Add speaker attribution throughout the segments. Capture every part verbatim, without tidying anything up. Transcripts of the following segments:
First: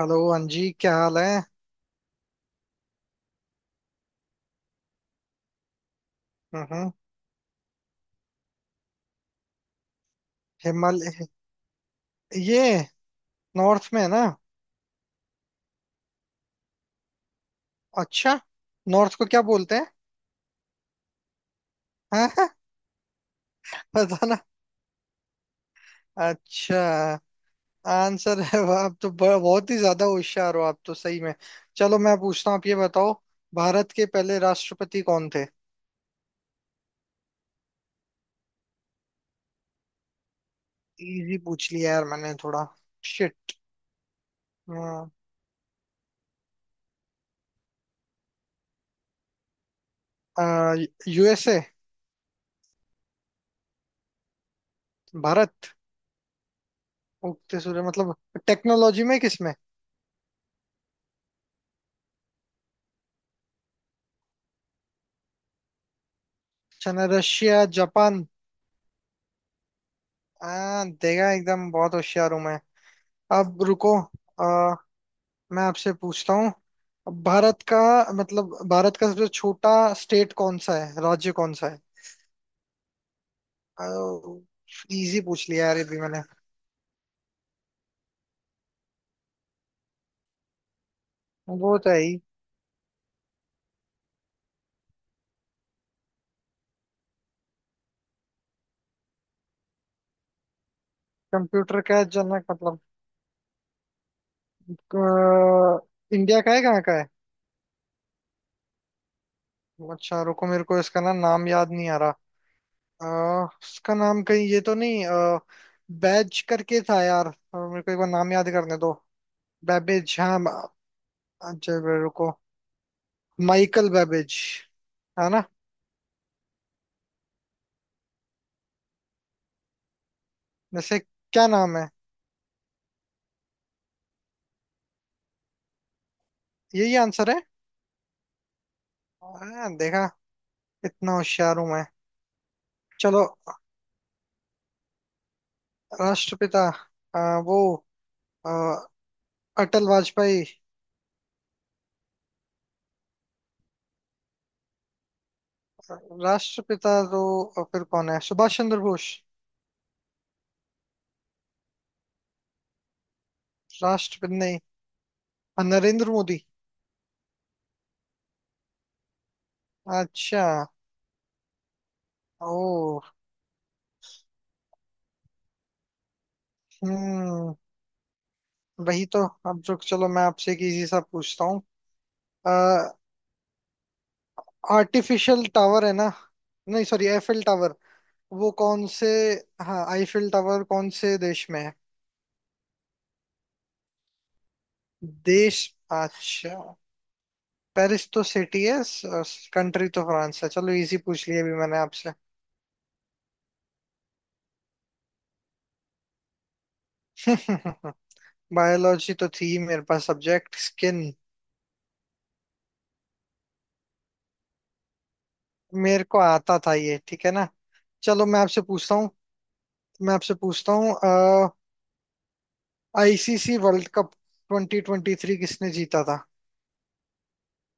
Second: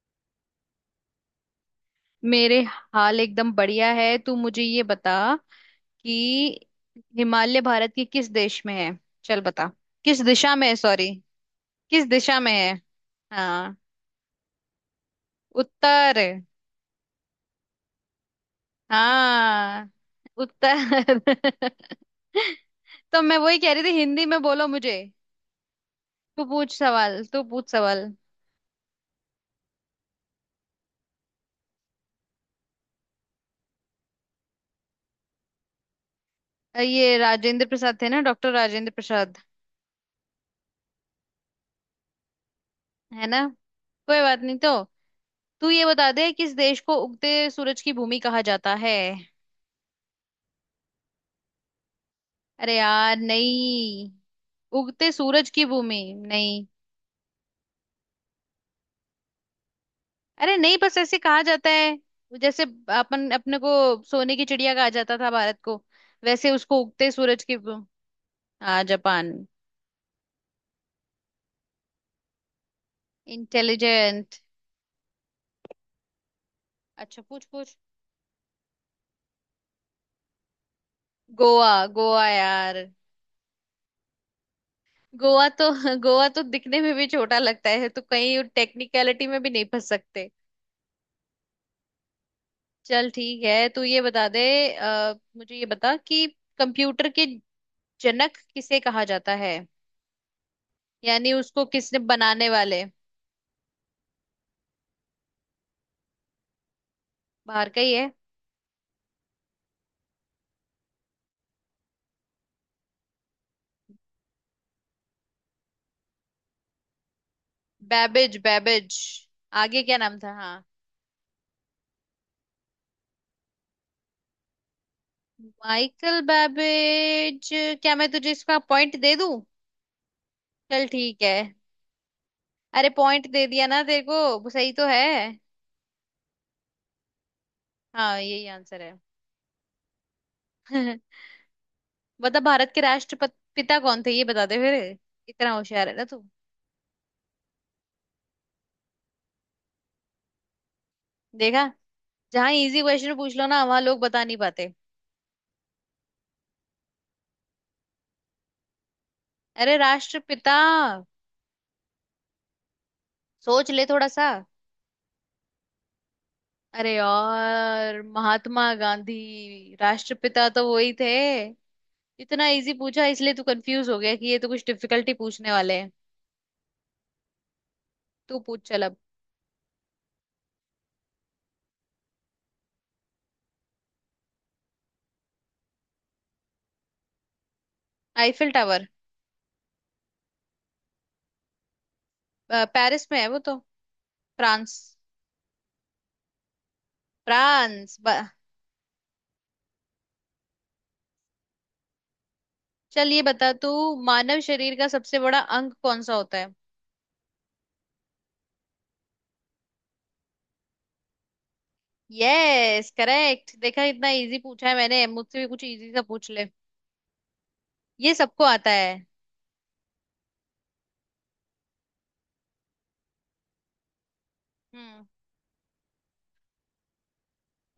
Speaker 1: Hello Anji, क्या हाल है।
Speaker 2: मेरे हाल एकदम बढ़िया है। तू मुझे ये बता कि
Speaker 1: हम्म।
Speaker 2: हिमालय भारत के किस देश में है। चल बता किस दिशा में है, सॉरी
Speaker 1: हिमालय
Speaker 2: किस दिशा में
Speaker 1: ये
Speaker 2: है। हाँ,
Speaker 1: नॉर्थ में है ना।
Speaker 2: उत्तर।
Speaker 1: अच्छा। नॉर्थ को क्या बोलते हैं?
Speaker 2: हाँ, उत्तर
Speaker 1: हाँ, हाँ,
Speaker 2: तो मैं वही कह रही थी, हिंदी
Speaker 1: पता
Speaker 2: में
Speaker 1: ना।
Speaker 2: बोलो मुझे। तू पूछ
Speaker 1: अच्छा।
Speaker 2: सवाल, तू पूछ सवाल।
Speaker 1: आंसर है, वाह, आप तो ब- बहुत ही ज्यादा होशियार हो, आप तो सही में। चलो, मैं पूछता हूँ, आप ये बताओ, भारत के पहले राष्ट्रपति कौन थे?
Speaker 2: अ, ये राजेंद्र प्रसाद थे ना, डॉक्टर राजेंद्र प्रसाद।
Speaker 1: इजी पूछ लिया यार मैंने थोड़ा।
Speaker 2: है ना।
Speaker 1: शिट।
Speaker 2: कोई बात नहीं तो। तू ये बता दे, किस देश को उगते सूरज की भूमि कहा जाता है।
Speaker 1: यूएसए।
Speaker 2: अरे यार नहीं। उगते सूरज की
Speaker 1: भारत।
Speaker 2: भूमि। नहीं।
Speaker 1: उगते सूर्य मतलब? टेक्नोलॉजी में, किसमें?
Speaker 2: अरे नहीं, बस ऐसे कहा जाता है। जैसे अपन अपने को सोने की चिड़िया कहा जाता था भारत को, वैसे उसको
Speaker 1: अच्छा, ना,
Speaker 2: उगते सूरज की
Speaker 1: रशिया,
Speaker 2: भूमि।
Speaker 1: जापान।
Speaker 2: हाँ, जापान।
Speaker 1: आ, देखा, एकदम बहुत होशियार हूं मैं। अब रुको।
Speaker 2: इंटेलिजेंट।
Speaker 1: आ, मैं आपसे पूछता हूँ।
Speaker 2: अच्छा पूछ
Speaker 1: भारत
Speaker 2: पूछ।
Speaker 1: का मतलब, भारत का सबसे छोटा स्टेट कौन सा है, राज्य कौन सा
Speaker 2: गोवा
Speaker 1: है?
Speaker 2: गोवा यार।
Speaker 1: इजी
Speaker 2: गोवा
Speaker 1: पूछ
Speaker 2: तो
Speaker 1: लिया यार ये भी मैंने।
Speaker 2: गोवा तो दिखने में भी छोटा लगता है, तो कहीं टेक्निकलिटी में भी नहीं फंस सकते।
Speaker 1: वो तो है ही।
Speaker 2: चल ठीक है, तू ये बता दे। अ, मुझे ये बता कि कंप्यूटर के जनक किसे कहा जाता है, यानी उसको
Speaker 1: कंप्यूटर
Speaker 2: किसने
Speaker 1: का जनक
Speaker 2: बनाने
Speaker 1: मतलब,
Speaker 2: वाले।
Speaker 1: अ, इंडिया का है, कहाँ का है?
Speaker 2: बाहर का ही है।
Speaker 1: अच्छा रुको, मेरे को इसका ना नाम याद नहीं आ रहा। अ, इसका नाम, कहीं ये तो नहीं, आ, बैज करके था यार, अ, मेरे को एक बार नाम
Speaker 2: बैबेज
Speaker 1: याद करने दो।
Speaker 2: बैबेज, आगे क्या
Speaker 1: बैबेज,
Speaker 2: नाम था।
Speaker 1: हाँ।
Speaker 2: हाँ,
Speaker 1: अच्छा रुको। माइकल बेबेज, है ना?
Speaker 2: Michael Babbage. क्या मैं तुझे इसका पॉइंट दे दूं। चल
Speaker 1: वैसे
Speaker 2: ठीक है।
Speaker 1: क्या नाम है?
Speaker 2: अरे पॉइंट दे दिया ना तेरे को, वो सही तो है।
Speaker 1: यही आंसर है।
Speaker 2: हाँ यही आंसर
Speaker 1: आ, देखा,
Speaker 2: है।
Speaker 1: इतना होशियार हूं मैं।
Speaker 2: बता भारत के
Speaker 1: चलो।
Speaker 2: राष्ट्रपिता कौन थे, ये बता दे फिर। इतना होशियार है ना तू।
Speaker 1: राष्ट्रपिता आ, वो आ, अटल वाजपेयी।
Speaker 2: देखा, जहाँ इजी क्वेश्चन पूछ लो ना वहां लोग बता नहीं पाते।
Speaker 1: राष्ट्रपिता तो फिर कौन है, सुभाष चंद्र बोस?
Speaker 2: अरे राष्ट्रपिता, सोच ले थोड़ा सा।
Speaker 1: राष्ट्रपति नहीं, आ, नरेंद्र मोदी।
Speaker 2: अरे यार महात्मा गांधी,
Speaker 1: अच्छा।
Speaker 2: राष्ट्रपिता तो वही थे। इतना इजी
Speaker 1: ओ।
Speaker 2: पूछा इसलिए तू कंफ्यूज हो गया कि ये तो कुछ डिफिकल्टी पूछने वाले हैं।
Speaker 1: हम्म।
Speaker 2: तू पूछ चल अब।
Speaker 1: वही तो। अब रुक, चलो मैं आपसे एक इजी सा पूछता हूँ। आर्टिफिशियल टावर है ना, नहीं सॉरी, एफिल टावर।
Speaker 2: आईफिल
Speaker 1: वो
Speaker 2: टावर।
Speaker 1: कौन से, हाँ, आईफिल टावर कौन से देश में है,
Speaker 2: अ, पेरिस में है वो तो। फ्रांस।
Speaker 1: देश? अच्छा।
Speaker 2: फ्रांस
Speaker 1: पेरिस तो
Speaker 2: ब-
Speaker 1: सिटी है, कंट्री तो फ्रांस है। चलो इजी पूछ लिया अभी मैंने आपसे।
Speaker 2: चल ये बता तू, मानव शरीर का सबसे बड़ा अंग कौन सा होता है।
Speaker 1: बायोलॉजी तो थी मेरे पास सब्जेक्ट, स्किन।
Speaker 2: यस करेक्ट, देखा इतना इजी पूछा है मैंने, मुझसे भी कुछ इजी सा
Speaker 1: मेरे को
Speaker 2: पूछ ले।
Speaker 1: आता था ये, ठीक है ना।
Speaker 2: ये
Speaker 1: चलो मैं
Speaker 2: सबको
Speaker 1: आपसे
Speaker 2: आता है।
Speaker 1: पूछता हूँ, मैं आपसे पूछता हूँ, आईसीसी वर्ल्ड कप
Speaker 2: हम्म,
Speaker 1: ट्वेंटी ट्वेंटी थ्री किसने जीता था?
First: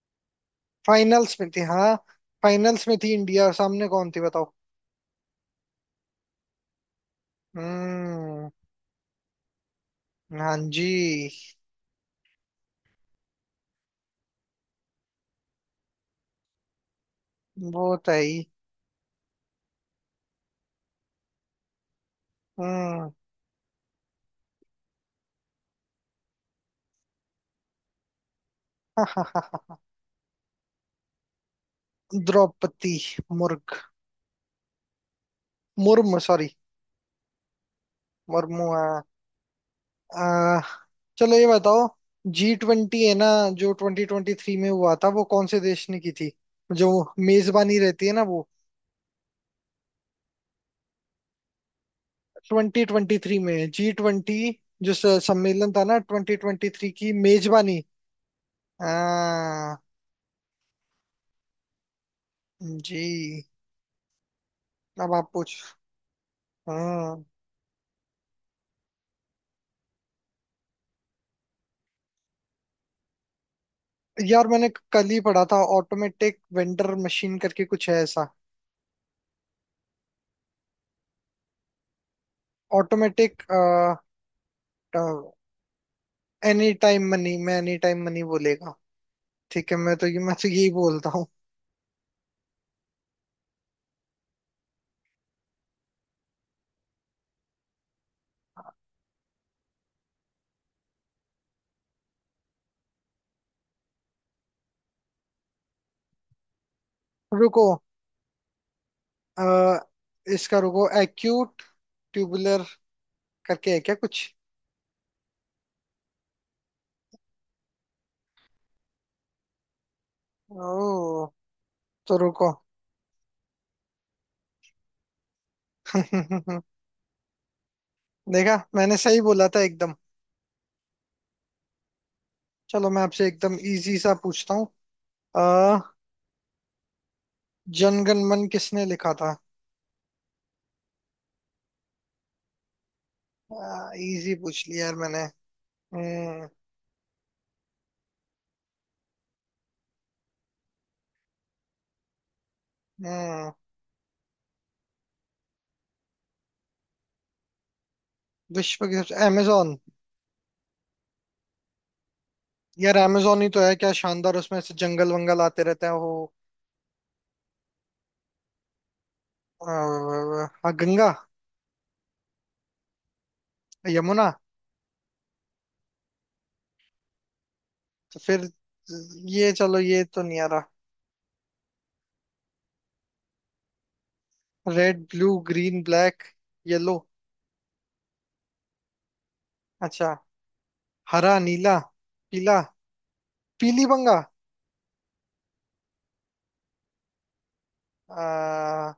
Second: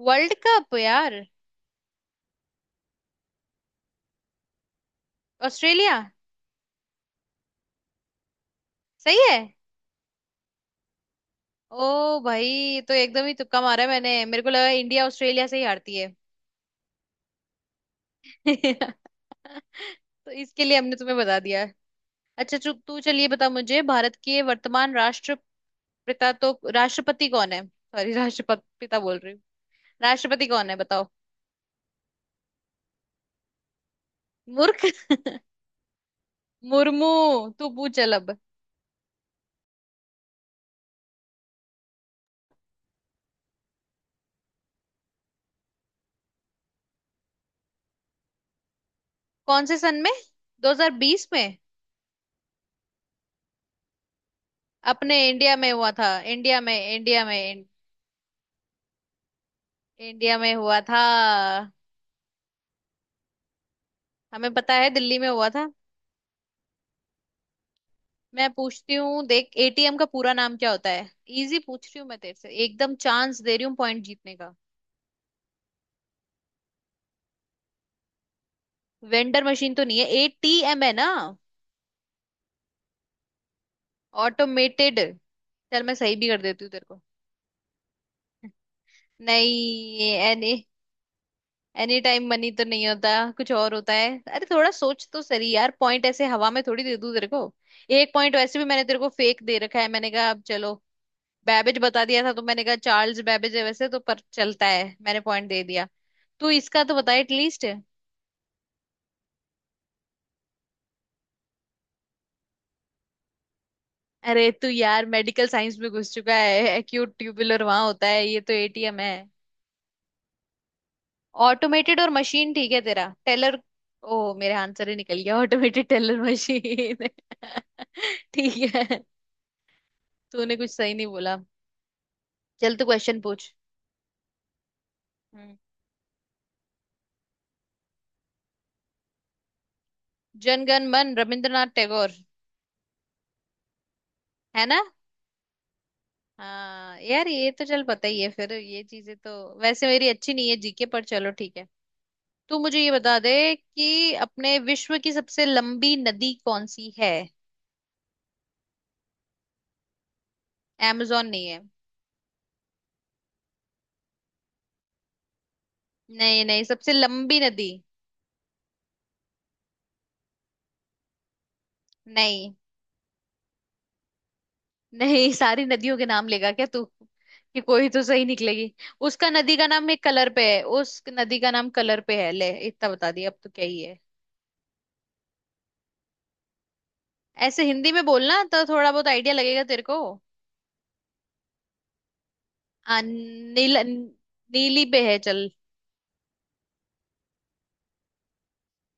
Speaker 2: वर्ल्ड कप यार।
Speaker 1: फाइनल्स में थी, हाँ, फाइनल्स में थी इंडिया, सामने कौन थी बताओ?
Speaker 2: ऑस्ट्रेलिया।
Speaker 1: हम्म।
Speaker 2: सही है।
Speaker 1: हाँ जी।
Speaker 2: ओ भाई, ये तो एकदम ही तुक्का मारा है मैंने, मेरे को लगा इंडिया ऑस्ट्रेलिया से ही हारती है।
Speaker 1: वो तो है ही।
Speaker 2: तो इसके लिए हमने तुम्हें बता दिया। अच्छा चुप तू,
Speaker 1: हम्म।
Speaker 2: चलिए बता मुझे भारत के वर्तमान राष्ट्रपिता, तो राष्ट्रपति कौन है, सॉरी राष्ट्रपिता बोल रही हूँ। राष्ट्रपति कौन है बताओ।
Speaker 1: द्रौपदी मुर्ग।
Speaker 2: मूर्ख
Speaker 1: मुर्म, सॉरी।
Speaker 2: मुर्मू। तू पूछ चल अब।
Speaker 1: मुर्मुआ। आ, चलो ये बताओ, जी ट्वेंटी है ना, जो ट्वेंटी ट्वेंटी थ्री में हुआ था, वो कौन से देश ने की थी, जो मेजबानी रहती है ना वो,
Speaker 2: कौन से सन में, दो हज़ार बीस में।
Speaker 1: ट्वेंटी ट्वेंटी थ्री में जी ट्वेंटी, जो
Speaker 2: अपने
Speaker 1: स-
Speaker 2: इंडिया में
Speaker 1: सम्मेलन था
Speaker 2: हुआ
Speaker 1: ना,
Speaker 2: था,
Speaker 1: ट्वेंटी
Speaker 2: इंडिया
Speaker 1: ट्वेंटी
Speaker 2: में,
Speaker 1: थ्री की
Speaker 2: इंडिया में,
Speaker 1: मेजबानी? आ,
Speaker 2: इंडिया में हुआ था।
Speaker 1: जी।
Speaker 2: हमें पता है
Speaker 1: अब
Speaker 2: दिल्ली में
Speaker 1: आप
Speaker 2: हुआ
Speaker 1: पूछ।
Speaker 2: था।
Speaker 1: हाँ।
Speaker 2: मैं पूछती हूँ देख, एटीएम का पूरा नाम क्या होता है। इजी पूछ रही हूँ मैं तेरे से, एकदम चांस दे रही हूँ पॉइंट जीतने
Speaker 1: यार,
Speaker 2: का।
Speaker 1: मैंने कल ही पढ़ा था, ऑटोमेटिक वेंडर मशीन करके कुछ है ऐसा।
Speaker 2: वेंडर मशीन तो नहीं है, एटीएम है ना।
Speaker 1: ऑटोमेटिक।
Speaker 2: ऑटोमेटेड। चल मैं सही भी कर देती हूँ
Speaker 1: एनी
Speaker 2: तेरे को।
Speaker 1: टाइम मनी, मैं एनी टाइम मनी बोलेगा। ठीक है, मैं तो
Speaker 2: नहीं,
Speaker 1: ये मैं तो
Speaker 2: एनी।
Speaker 1: यही बोलता हूँ।
Speaker 2: एनी टाइम मनी तो नहीं होता, कुछ और होता है। अरे थोड़ा सोच तो सही यार, पॉइंट ऐसे हवा में थोड़ी दे दूँ तेरे को। एक पॉइंट वैसे भी मैंने तेरे को फेक दे रखा है, मैंने कहा अब चलो बैबेज बता दिया था तो मैंने कहा, चार्ल्स बैबेज है वैसे तो पर चलता है, मैंने पॉइंट दे दिया। तू इसका तो बता एटलीस्ट।
Speaker 1: रुको। आ, इसका रुको, एक्यूट ट्यूबुलर करके है क्या कुछ?
Speaker 2: अरे तू यार मेडिकल साइंस में घुस चुका है, एक्यूट ट्यूबुलर वहां होता है, ये तो एटीएम है।
Speaker 1: ओ।
Speaker 2: ऑटोमेटेड और
Speaker 1: तो रुको।
Speaker 2: मशीन, ठीक है तेरा टेलर। ओ मेरे आंसर ही निकल गया, ऑटोमेटेड टेलर मशीन।
Speaker 1: देखा,
Speaker 2: ठीक है।
Speaker 1: मैंने सही बोला था एकदम।
Speaker 2: तूने कुछ सही नहीं बोला। चल तू
Speaker 1: चलो मैं
Speaker 2: क्वेश्चन
Speaker 1: आपसे
Speaker 2: पूछ।
Speaker 1: एकदम इजी सा पूछता हूँ।
Speaker 2: हम्म,
Speaker 1: अ, जनगण मन किसने लिखा था?
Speaker 2: जनगण मन रविंद्रनाथ टैगोर।
Speaker 1: इजी
Speaker 2: है
Speaker 1: पूछ
Speaker 2: ना।
Speaker 1: लिया यार मैंने। हम्म।
Speaker 2: हाँ यार ये तो चल पता ही है, फिर ये चीजें तो वैसे मेरी अच्छी नहीं है जीके पर। चलो ठीक है, तू मुझे ये बता
Speaker 1: हम्म।
Speaker 2: दे कि अपने विश्व की सबसे लंबी नदी कौन सी है।
Speaker 1: विश्व की सबसे, अमेजोन।
Speaker 2: amazon नहीं है।
Speaker 1: यार अमेजोन ही तो है, क्या शानदार उसमें से जंगल वंगल आते रहते हैं वो।
Speaker 2: नहीं नहीं, सबसे लंबी नदी।
Speaker 1: अ, हाँ, गंगा।
Speaker 2: नहीं।
Speaker 1: यमुना।
Speaker 2: नहीं सारी नदियों के नाम लेगा क्या तू, कि कोई तो
Speaker 1: तो
Speaker 2: सही
Speaker 1: फिर?
Speaker 2: निकलेगी। उसका
Speaker 1: ये
Speaker 2: नदी का
Speaker 1: चलो,
Speaker 2: नाम एक
Speaker 1: ये तो
Speaker 2: कलर
Speaker 1: नहीं
Speaker 2: पे
Speaker 1: आ
Speaker 2: है,
Speaker 1: रहा।
Speaker 2: उस नदी का नाम कलर पे है, ले इतना बता दिया अब तो क्या ही है।
Speaker 1: Red, blue, green, black, yellow.
Speaker 2: ऐसे हिंदी में बोलना तो थोड़ा बहुत आइडिया लगेगा तेरे को।
Speaker 1: अच्छा। हरा, नीला, पीला।
Speaker 2: आ, नील।
Speaker 1: पीली बंगा।
Speaker 2: नीली पे है चल।
Speaker 1: अ,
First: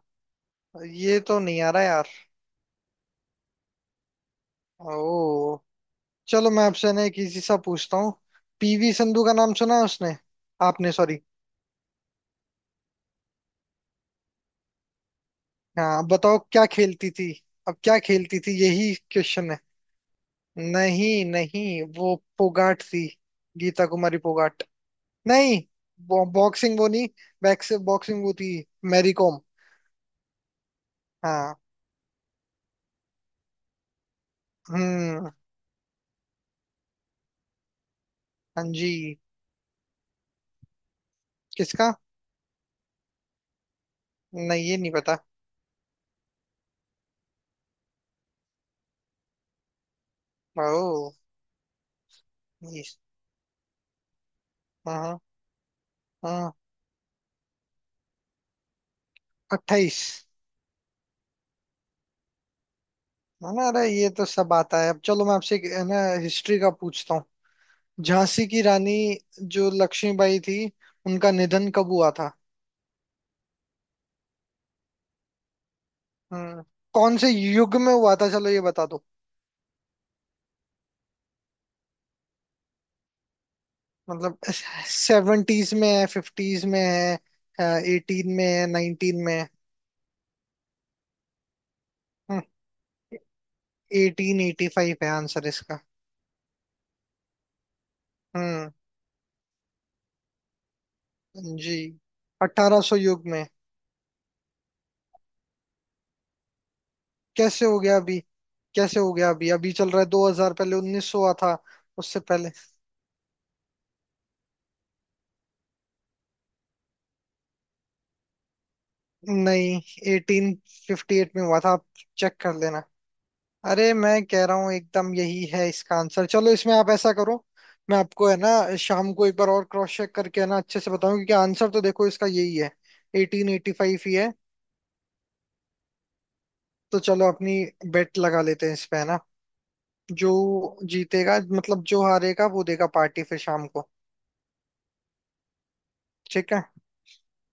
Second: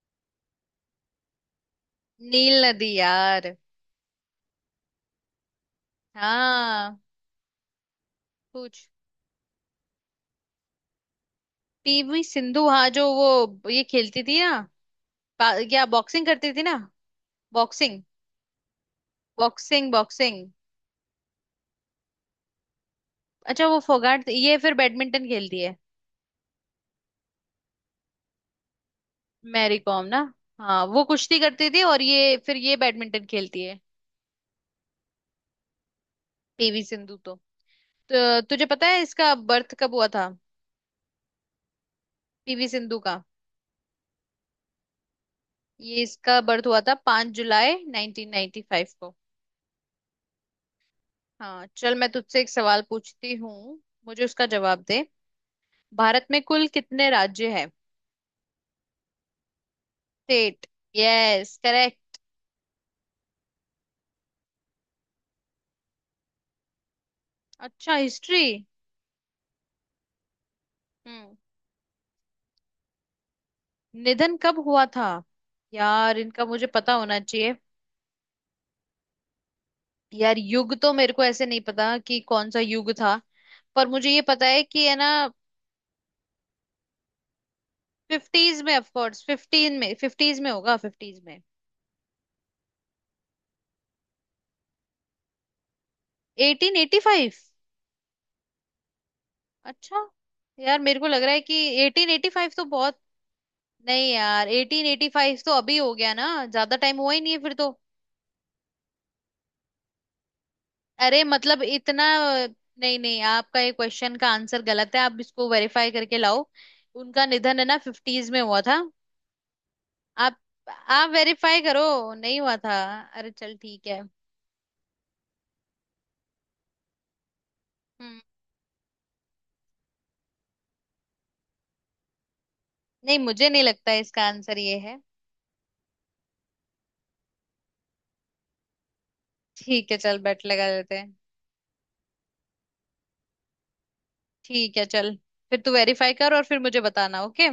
Speaker 1: ये तो नहीं आ रहा यार।
Speaker 2: नील नदी यार।
Speaker 1: ओ। चलो मैं आपसे
Speaker 2: हाँ
Speaker 1: ना एक इजी सा पूछता हूँ।
Speaker 2: पूछ।
Speaker 1: पीवी संधू का नाम सुना है उसने, आपने सॉरी।
Speaker 2: पीवी सिंधु हाँ, जो वो ये खेलती थी ना, पा- क्या
Speaker 1: हाँ,
Speaker 2: बॉक्सिंग
Speaker 1: बताओ
Speaker 2: करती थी
Speaker 1: क्या
Speaker 2: ना।
Speaker 1: खेलती थी? अब क्या
Speaker 2: बॉक्सिंग,
Speaker 1: खेलती थी, यही क्वेश्चन है।
Speaker 2: Boxing, boxing.
Speaker 1: नहीं नहीं, वो फोगाट थी,
Speaker 2: अच्छा वो
Speaker 1: गीता कुमारी
Speaker 2: फोगाट, ये
Speaker 1: फोगाट।
Speaker 2: फिर बैडमिंटन खेलती
Speaker 1: नहीं।
Speaker 2: है।
Speaker 1: बॉ, बॉक्सिंग वो नहीं। बैक्स, बॉक्सिंग वो थी मैरी कॉम।
Speaker 2: मैरी कॉम ना। हाँ वो कुश्ती
Speaker 1: हाँ।
Speaker 2: करती थी और ये फिर ये बैडमिंटन खेलती है।
Speaker 1: हम्म।
Speaker 2: पीवी सिंधु तो, तो
Speaker 1: हाँ
Speaker 2: तुझे पता है
Speaker 1: जी।
Speaker 2: इसका बर्थ कब हुआ था।
Speaker 1: किसका?
Speaker 2: पीवी सिंधु का।
Speaker 1: नहीं, ये नहीं पता।
Speaker 2: ये इसका बर्थ हुआ था पाँच जुलाई नाइनटीन नाइंटी फ़ाइव को।
Speaker 1: ओ।
Speaker 2: हाँ चल मैं तुझसे एक सवाल
Speaker 1: ये।
Speaker 2: पूछती हूँ, मुझे उसका जवाब दे।
Speaker 1: हाँ।
Speaker 2: भारत में
Speaker 1: हाँ,
Speaker 2: कुल कितने राज्य हैं।
Speaker 1: अट्ठाईस।
Speaker 2: State, yes correct.
Speaker 1: है ना, अरे ये तो सब आता है। अब चलो मैं आपसे एक, है ना, हिस्ट्री का पूछता हूँ।
Speaker 2: अच्छा हिस्ट्री।
Speaker 1: झांसी की रानी जो लक्ष्मीबाई थी, उनका
Speaker 2: हम्म,
Speaker 1: निधन कब हुआ था?
Speaker 2: निधन कब हुआ था। यार इनका
Speaker 1: हम्म।
Speaker 2: मुझे पता
Speaker 1: कौन
Speaker 2: होना
Speaker 1: से
Speaker 2: चाहिए।
Speaker 1: युग में हुआ था, चलो ये बता दो।
Speaker 2: यार युग तो मेरे को ऐसे नहीं पता कि कौन सा युग था, पर मुझे ये
Speaker 1: मतलब,
Speaker 2: पता है कि है ना।
Speaker 1: सेवेंटीज में है, फिफ्टीज में है, एटीन में
Speaker 2: फिफ्टीज
Speaker 1: है,
Speaker 2: में, ऑफ
Speaker 1: नाइनटीन
Speaker 2: कोर्स
Speaker 1: में है?
Speaker 2: फिफ्टीन में, फिफ्टीज में होगा, फिफ्टीज में।
Speaker 1: हम्म, एटीन एटी फाइव है आंसर इसका।
Speaker 2: Eighteen eighty five.
Speaker 1: हम्म।
Speaker 2: अच्छा। यार मेरे को लग रहा है कि
Speaker 1: जी।
Speaker 2: एटीन एटी फाइव तो
Speaker 1: अठारह सौ
Speaker 2: बहुत।
Speaker 1: युग में।
Speaker 2: नहीं यार, एटीन एटी फाइव तो अभी हो गया ना, ज्यादा टाइम हुआ ही नहीं है फिर
Speaker 1: कैसे
Speaker 2: तो।
Speaker 1: हो गया अभी, कैसे हो गया अभी, अभी चल रहा है दो हज़ार, पहले उन्नीस सौ
Speaker 2: अरे
Speaker 1: हुआ था,
Speaker 2: मतलब इतना।
Speaker 1: उससे पहले।
Speaker 2: नहीं नहीं, आपका ये क्वेश्चन का आंसर गलत है, आप इसको वेरीफाई करके लाओ। उनका निधन है ना फिफ्टीज में हुआ था।
Speaker 1: नहीं,
Speaker 2: आप। आप
Speaker 1: एटीन फिफ्टी एट में हुआ
Speaker 2: वेरीफाई
Speaker 1: था,
Speaker 2: करो।
Speaker 1: आप चेक
Speaker 2: नहीं
Speaker 1: कर
Speaker 2: हुआ था।
Speaker 1: लेना।
Speaker 2: अरे चल ठीक
Speaker 1: अरे
Speaker 2: है।
Speaker 1: मैं कह रहा हूँ, एकदम यही है इसका आंसर। चलो इसमें आप ऐसा करो, मैं
Speaker 2: हम्म,
Speaker 1: आपको है ना शाम को एक बार और क्रॉस चेक करके है ना अच्छे से बताऊं, क्योंकि आंसर तो देखो इसका यही है,
Speaker 2: नहीं मुझे नहीं लगता
Speaker 1: एटीन एटी फाइव ही
Speaker 2: इसका
Speaker 1: है।
Speaker 2: आंसर ये है।
Speaker 1: तो चलो अपनी बेट लगा लेते हैं इस पे, है ना।
Speaker 2: ठीक है चल
Speaker 1: जो
Speaker 2: बेट लगा लेते हैं।
Speaker 1: जीतेगा, मतलब जो हारेगा वो देगा पार्टी फिर शाम को।
Speaker 2: ठीक है चल, फिर तू वेरीफाई कर और
Speaker 1: ठीक
Speaker 2: फिर
Speaker 1: है।
Speaker 2: मुझे बताना, ओके।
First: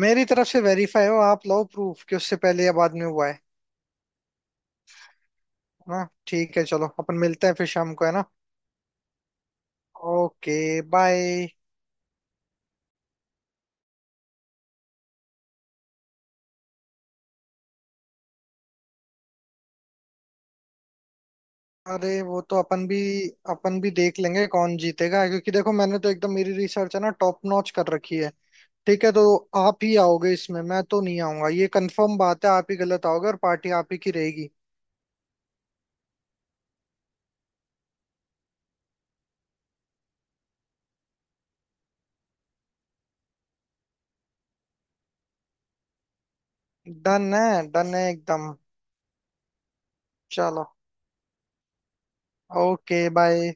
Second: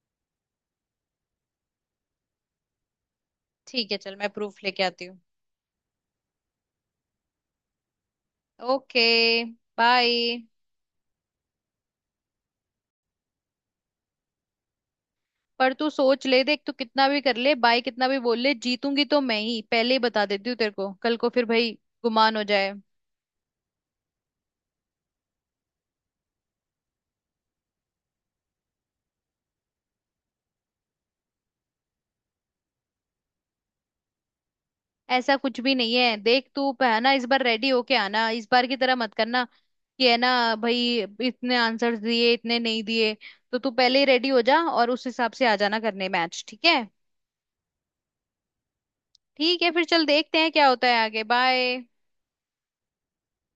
Speaker 1: मेरी तरफ से वेरीफाई हो, आप लाओ प्रूफ कि उससे पहले या बाद में हुआ है है
Speaker 2: ठीक है चल, मैं प्रूफ लेके आती हूँ।
Speaker 1: ना। ठीक है, चलो अपन मिलते हैं फिर शाम को, है ना।
Speaker 2: Okay, bye.
Speaker 1: Okay, bye.
Speaker 2: पर तू सोच ले देख, तू कितना भी कर ले बाय, कितना भी बोल ले, जीतूंगी तो मैं ही, पहले ही बता देती हूँ तेरे को, कल को फिर भाई
Speaker 1: अरे
Speaker 2: गुमान
Speaker 1: वो
Speaker 2: हो
Speaker 1: तो
Speaker 2: जाए।
Speaker 1: अपन भी, अपन भी देख लेंगे कौन जीतेगा, क्योंकि देखो मैंने तो एकदम मेरी रिसर्च है ना टॉप नॉच कर रखी है। ठीक है, तो आप ही आओगे इसमें, मैं तो नहीं आऊंगा, ये कंफर्म बात है, आप ही गलत आओगे और पार्टी आप ही की रहेगी।
Speaker 2: ऐसा कुछ भी नहीं है देख, तू प- है ना इस बार रेडी होके आना, इस बार की तरह मत करना कि है ना भाई इतने आंसर्स दिए इतने नहीं दिए। तो तू पहले ही रेडी हो जा और उस हिसाब से आ जाना करने मैच, ठीक है।
Speaker 1: डन है, डन है एकदम।
Speaker 2: ठीक है फिर चल देखते हैं
Speaker 1: चलो।
Speaker 2: क्या होता है आगे, बाय।
Speaker 1: Okay, bye.